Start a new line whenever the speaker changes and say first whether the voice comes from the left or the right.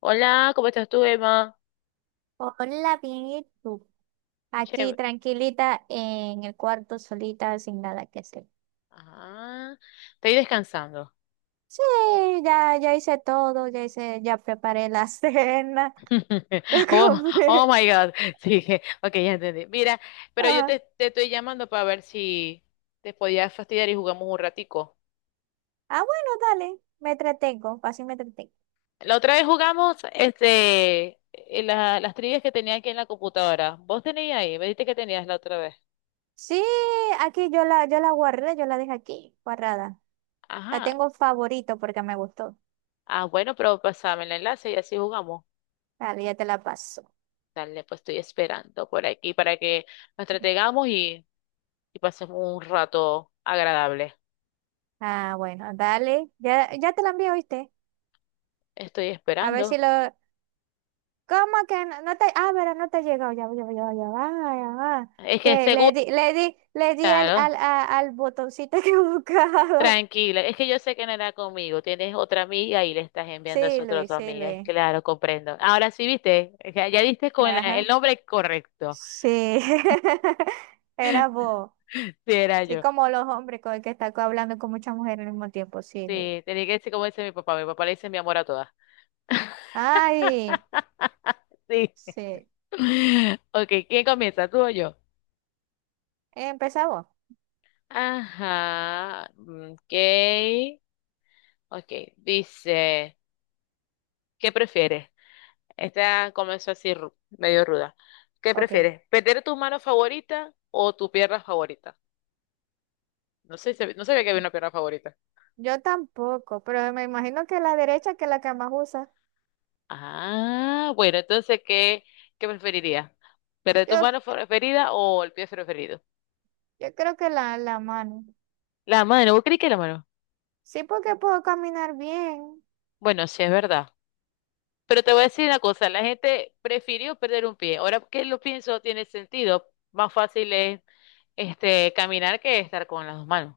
left: Hola, ¿cómo estás tú, Emma?
right: Hola, bien, ¿y tú? Aquí
left: Chévere.
right: tranquilita en el cuarto, solita, sin nada que hacer.
left: Ah, Estoy descansando.
right: Sí, ya hice todo, ya preparé la cena, la
left: Oh,
right: comí.
left: oh my God. Sí, ok, ya entendí. Mira, pero yo
right: Ah,
left: te, te estoy llamando para ver si te podías fastidiar y jugamos un ratico.
right: ah, bueno, dale, me entretengo, así me entretengo.
left: La otra vez jugamos las trivias que tenía aquí en la computadora. ¿Vos tenías ahí? Me dijiste que tenías la otra vez.
right: Sí, aquí yo la guardé, yo la dejé aquí, guardada. La
left: Ajá.
right: tengo favorito porque me gustó.
left: Ah, bueno, pero pasame el enlace y así jugamos.
right: Dale, ya te la paso.
left: Dale, pues estoy esperando por aquí para que nos entretengamos y pasemos un rato agradable.
right: Ah, bueno, dale, ya te la envío, ¿viste?
left: Estoy
right: A ver si
left: esperando.
right: lo. ¿Cómo que no, no te, pero no te ha llegado? Ya va, ya va, ya va, ya va, ya va.
left: Es que
right: Que le
left: seguro,
right: di, le di, le di al,
left: claro,
right: al, a- al botoncito equivocado.
left: tranquila. Es que yo sé que no era conmigo. Tienes otra amiga y le estás enviando a esa
right: Sí,
left: otra tu
right: Luis, sí,
left: amiga. Es
right: Luis.
left: Claro, comprendo. Ahora sí, viste, ya diste con el
right: Ajá.
left: nombre correcto.
right: Sí. Era vos.
left: Sí, era
right: Sí,
left: yo.
right: como los hombres con el que está hablando con muchas mujeres al mismo tiempo. Sí, Luis.
left: Sí, tenía que decir como dice mi papá. Mi papá le dice mi amor a todas.
right: Ay,
left: Sí.
right: sí.
left: Ok, ¿quién comienza? ¿Tú o yo?
right: Empezá vos.
left: Ajá. Ok. Ok. Dice, ¿qué prefieres? Esta comenzó así, medio ruda. ¿Qué
right: Ok.
left: prefieres? ¿Perder tu mano favorita o tu pierna favorita? No sé, no sabía que había una pierna favorita.
right: Yo tampoco, pero me imagino que la derecha que es la que más usa.
left: Ah, bueno, entonces, ¿qué preferirías? ¿Perder tu
right: Yo,
left: mano preferida o el pie preferido?
right: yo creo que la mano.
left: La mano, ¿vos crees que la mano?
right: Sí, porque puedo caminar bien.
left: Bueno, sí, es verdad. Pero te voy a decir una cosa, la gente prefirió perder un pie. Ahora que lo pienso, tiene sentido. Más fácil es caminar que estar con las dos manos.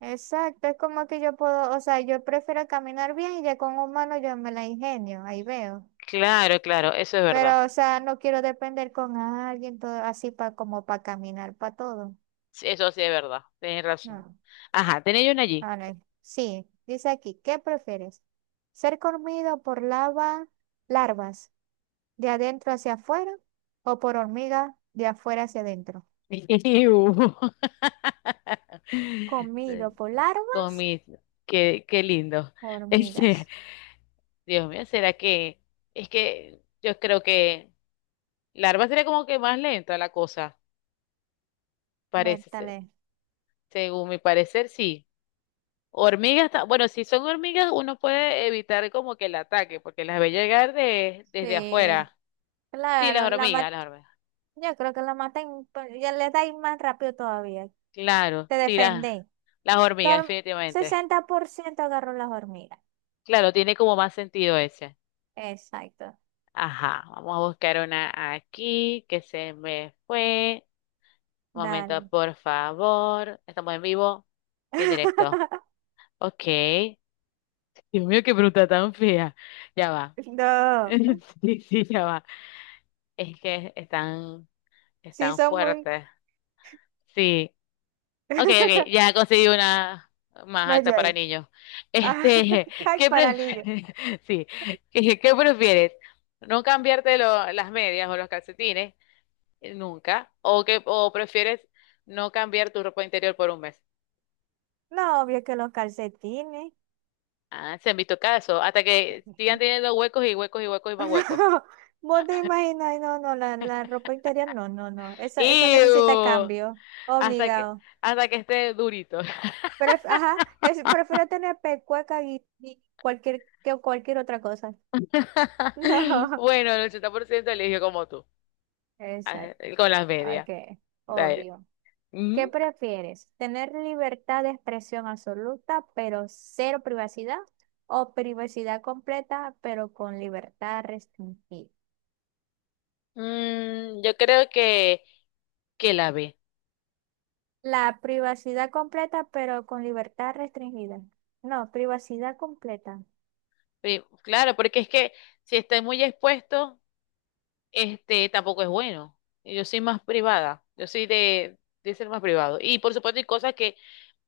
right: Exacto, es como que yo puedo, o sea, yo prefiero caminar bien y ya con un mano yo me la ingenio, ahí veo.
left: Claro, claro, eso es verdad.
right: Pero, o sea, no quiero depender con alguien todo así para como para caminar para todo.
left: Sí, eso sí es verdad, tenés razón.
right: No.
left: Ajá, tenés yo una allí.
right: A ver, sí, dice aquí, ¿qué prefieres? ¿Ser comido por larvas de adentro hacia afuera o por hormigas de afuera hacia adentro?
left: Iu.
right: Comido por larvas,
left: Con mis, qué, qué lindo. Este,
right: hormigas.
left: Dios mío, ¿será que? Es que yo creo que la larva sería como que más lenta la cosa, parece ser.
right: Vértale.
left: Según mi parecer, sí. Hormigas, bueno, si son hormigas, uno puede evitar como que el ataque, porque las ve llegar desde
right: Sí,
left: afuera. Sí, las
right: claro, la
left: hormigas, las hormigas.
right: Yo creo que la matan, pero ya le dais más rápido todavía.
left: Claro,
right: Te
left: sí,
right: defendéis.
left: las hormigas,
right: Tor-
left: definitivamente.
right: 60% agarró las hormigas.
left: Claro, tiene como más sentido ese.
right: Exacto.
left: Ajá, vamos a buscar una aquí que se me fue. Un momento,
right: Dale.
left: por favor. Estamos en vivo y en directo. Ok. Dios mío, qué bruta tan fea. Ya va.
right: No.
left: Sí, sí, ya va. Es que están,
right: Sí,
left: están
right: son muy.
left: fuertes. Sí. Ok, ok, ya conseguí una más alta
right: Medio
left: para
right: ahí.
left: niños.
right: Ah,
left: Este,
right: ay,
left: ¿qué
right: paralillo.
left: prefieres? Sí, ¿qué, qué prefieres? ¿No cambiarte las medias o los calcetines nunca? ¿O que, o prefieres no cambiar tu ropa interior por un mes?
right: No, obvio que los calcetines.
left: Ah, se han visto casos, hasta que sigan teniendo huecos y huecos y huecos y más huecos.
right: No, vos te imaginas, no, no, la ropa interior, no, no, no. Eso necesita
left: ¡Ew!
right: cambio.
left: Hasta que,
right: Obligado.
left: hasta que esté durito.
right: Ajá, prefiero tener pecueca y que cualquier otra cosa. No,
left: Bueno, el 80% eligió como tú, ah,
right: exacto,
left: con las medias.
right: ok,
left: Dale.
right: obvio. ¿Qué prefieres? ¿Tener libertad de expresión absoluta, pero cero privacidad? ¿O privacidad completa, pero con libertad restringida?
left: Yo creo que la ve.
right: La privacidad completa, pero con libertad restringida. No, privacidad completa.
left: Claro, porque es que si estoy muy expuesto, este tampoco es bueno. Yo soy más privada, yo soy de ser más privado. Y por supuesto hay cosas que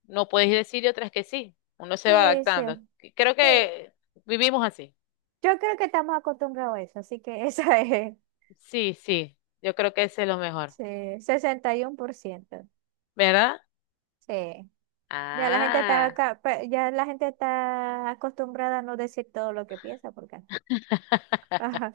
left: no puedes decir y otras que sí. Uno se va
right: Sí, sí,
left: adaptando. Creo
right: sí.
left: que vivimos así.
right: Yo creo que estamos acostumbrados a eso, así que esa es.
left: Sí, sí, yo creo que ese es lo mejor,
right: Sí, 61%.
left: ¿verdad?
right: Sí. Ya la gente está
left: Ah.
right: acostumbrada a no decir todo lo que piensa porque ajá,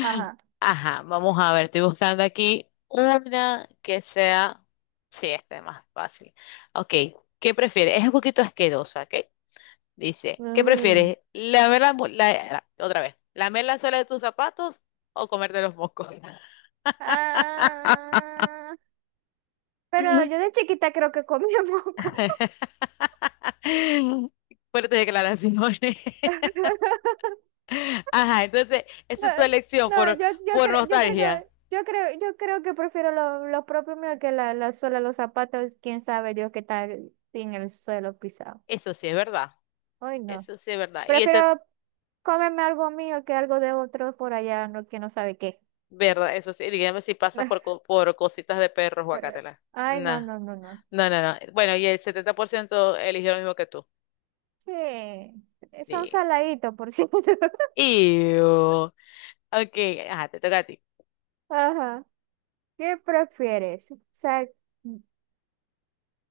right: ajá.
left: Ajá, vamos a ver, estoy buscando aquí una que sea, sí, este más fácil. Ok, ¿qué prefieres? Es un poquito asquerosa, ¿ok? Dice, ¿qué
right: Uy.
left: prefieres? ¿Lamer la, mu- la- la- otra vez, lamer la suela de tus zapatos o comerte los mocos?
right: Ah, pero yo de chiquita creo que comía moco.
left: Fuerte declaraciones. Ajá, entonces, esa
right: No,
left: es tu elección
right: no,
left: por
right: yo creo
left: nostalgia.
right: que yo creo, yo creo que prefiero los propios míos que la suela, los zapatos, quién sabe Dios qué tal en el suelo pisado.
left: Eso sí es verdad,
right: Ay, no.
left: eso sí es verdad. Y eso
right: Prefiero cómeme algo mío que algo de otro por allá, no, que no sabe qué.
left: ¿verdad? Eso sí, dígame si pasas por, por cositas de perros, guacatela.
right: Ay, no,
left: Nah.
right: no, no, no.
left: No, no, no. Bueno, y el 70% eligió lo mismo que tú.
right: Sí, son
left: Sí.
right: saladitos, por cierto.
left: Iu. Ok, ajá, te toca a ti.
right: Ajá. ¿Qué prefieres?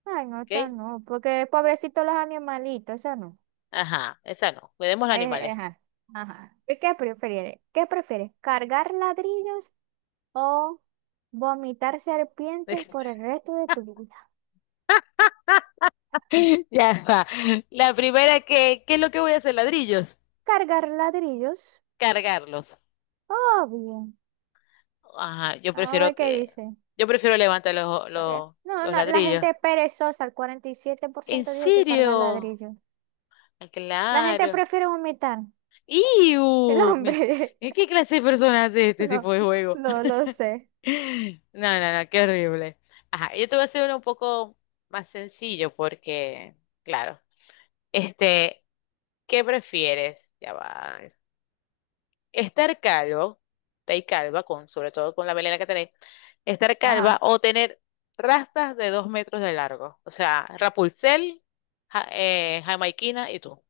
right: Ay, no,
left: Ok,
right: esta no, porque pobrecitos los animalitos, eso no.
left: ajá, esa no. Cuidemos los
right: Eh, eh,
left: animales.
right: ajá, ajá. ¿Qué prefieres? ¿Cargar ladrillos o vomitar serpientes por el resto de tu vida?
left: Ya va. La primera que, ¿qué es lo que voy a hacer? ¿Ladrillos?
right: ¿Cargar ladrillos?
left: Cargarlos.
right: Obvio.
left: Ajá,
right: Vamos a ver qué dice.
left: yo prefiero levantar
right: Pero- No,
left: los
right: no, la
left: ladrillos.
right: gente es perezosa, el cuarenta y siete por
left: ¿En
right: ciento dijo que cargar
left: serio?
right: ladrillo.
left: Ah,
right: La gente
left: claro.
right: prefiere vomitar. El
left: ¡Iu!
right: hombre,
left: ¿Qué clase de personas hace este
right: no,
left: tipo de juego?
right: no lo sé.
left: No, no, no, qué horrible. Ajá, yo te voy a hacer uno un poco más sencillo porque, claro, este, ¿qué prefieres? Ya va. Estar calvo, Estar calva, con, sobre todo con la melena que tenés, estar calva
right: Ajá.
left: o tener rastas de 2 metros de largo. O sea, Rapunzel, jamaiquina y tú.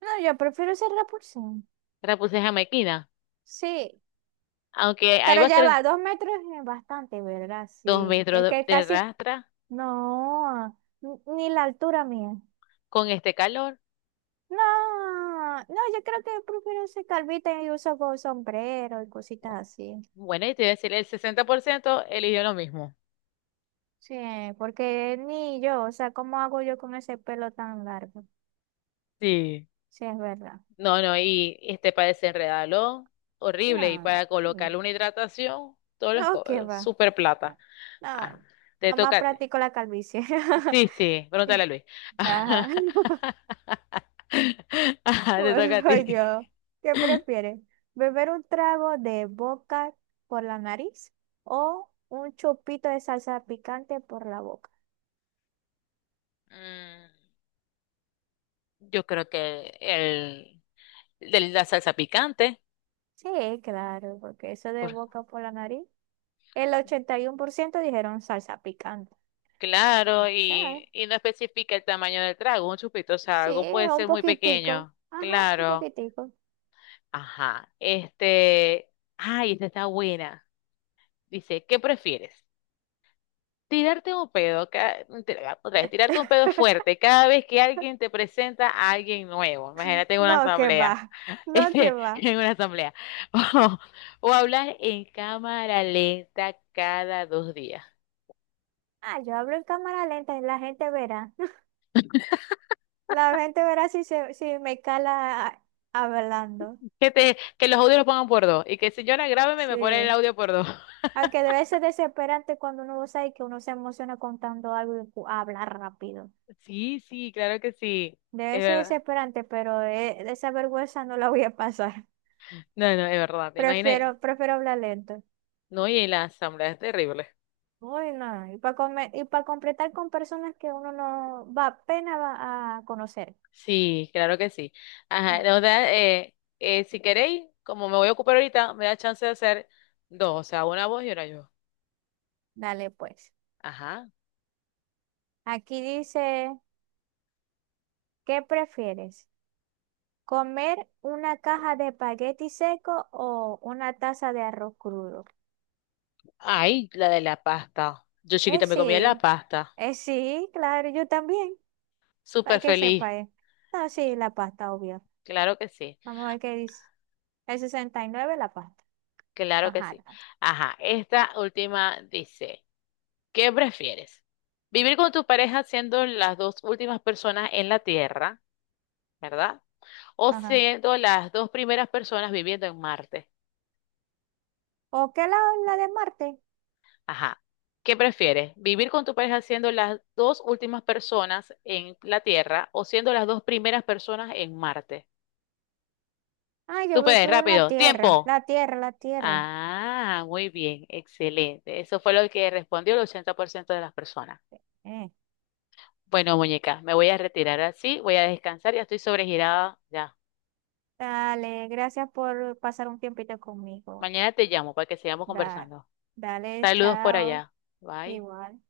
right: No, yo prefiero ser repulsión.
left: Rapunzel jamaiquina,
right: Sí,
left: aunque ahí
right: pero
left: va a
right: ya
left: ser
right: va, 2 metros es bastante, ¿verdad?
left: dos
right: Sí,
left: metros
right: que, que
left: de
right: casi,
left: rastra
right: no, ni la altura mía.
left: con este calor.
right: No, no, yo creo que prefiero ser calvita y uso sombrero y cositas así.
left: Bueno, y te voy a decir, el 60% eligió lo mismo.
right: Sí, porque ni yo, o sea, ¿cómo hago yo con ese pelo tan largo?
left: Sí.
right: Sí, es verdad.
left: No, no, y este para desenredarlo, horrible. Y
right: No,
left: para colocarle una hidratación, todos los
right: no, qué va.
left: super plata.
right: No,
left: Ajá.
right: no,
left: Te
right: nomás
left: toca a ti.
right: practico la calvicie.
left: Sí, sí, pregúntale a Luis.
right: Ajá.
left: Ajá, te toca a
right: Bueno, ay,
left: ti.
right: Dios. ¿Qué prefieres? ¿Beber un trago de boca por la nariz o un chupito de salsa picante por la boca?
left: Mm, yo creo que el, de la salsa picante.
right: Sí, claro, porque eso de
left: ¿Por qué?
right: boca por la nariz, el 81% dijeron salsa picante.
left: Claro,
right: ya
left: y no especifica el tamaño del trago, un chupito, o sea,
right: Sí,
left: algo puede
right: un
left: ser muy
right: poquitico.
left: pequeño.
right: Ajá, un
left: Claro.
right: poquitico.
left: Ajá. Este, ay, esta está buena. Dice, ¿qué prefieres? Tirarte un pedo, otra vez, tirarte un pedo fuerte cada vez que alguien te presenta a alguien nuevo. Imagínate en una
right: No, que va.
left: asamblea.
right: No, que
left: Este,
right: va.
left: en una asamblea. O, o hablar en cámara lenta cada dos días.
right: Ah, yo hablo en cámara lenta y la gente verá. La gente verá si me cala hablando.
left: Que te, que los audios los pongan por dos. Y que señora, grábeme me pone el
right: Sí.
left: audio por dos.
right: Aunque debe ser desesperante cuando uno lo sabe que uno se emociona contando algo y habla rápido.
left: Sí, sí, claro que sí.
right: Debe
left: Es
right: ser
left: verdad.
right: desesperante, pero esa vergüenza no la voy a pasar.
left: No, no, es verdad. ¿Te imaginas?
right: Prefiero hablar lento.
left: No, y la asamblea es terrible.
right: Uy, no. Y para completar con personas que uno no va apenas va a conocer.
left: Sí, claro que sí. Ajá.
right: No,
left: O sea, si queréis, como me voy a ocupar ahorita, me da chance de hacer dos, o sea, una vos y una yo.
right: dale pues.
left: Ajá.
right: Aquí dice, ¿qué prefieres? ¿Comer una caja de espagueti seco o una taza de arroz crudo?
left: Ay, la de la pasta. Yo
right: Eh,
left: chiquita me comía la
right: sí,
left: pasta.
right: sí, claro, yo también, para
left: Súper
right: que
left: feliz.
right: sepa. No, sí, la pasta, obvio.
left: Claro que sí.
right: Vamos a ver qué dice. El 69 la pasta.
left: Claro que
right: Ajá,
left: sí. Ajá. Esta última dice, ¿qué prefieres? ¿Vivir con tu pareja siendo las dos últimas personas en la Tierra? ¿Verdad? O
right: ajá.
left: siendo las dos primeras personas viviendo en Marte.
right: ¿O qué la de Marte?
left: Ajá. ¿Qué prefieres? ¿Vivir con tu pareja siendo las dos últimas personas en la Tierra o siendo las dos primeras personas en Marte?
right: Ah, yo
left: Tú puedes,
right: prefiero la
left: rápido.
right: tierra,
left: ¡Tiempo!
right: la tierra, la tierra.
left: Ah, muy bien, excelente. Eso fue lo que respondió el 80% de las personas.
right: Eh,
left: Bueno, muñeca, me voy a retirar así, voy a descansar, ya estoy sobregirada ya.
right: Dale, gracias por pasar un tiempito conmigo.
left: Mañana te llamo para que sigamos
right: Dale,
left: conversando.
right: dale,
left: Saludos por
right: chao.
left: allá. Bye.
right: Igual.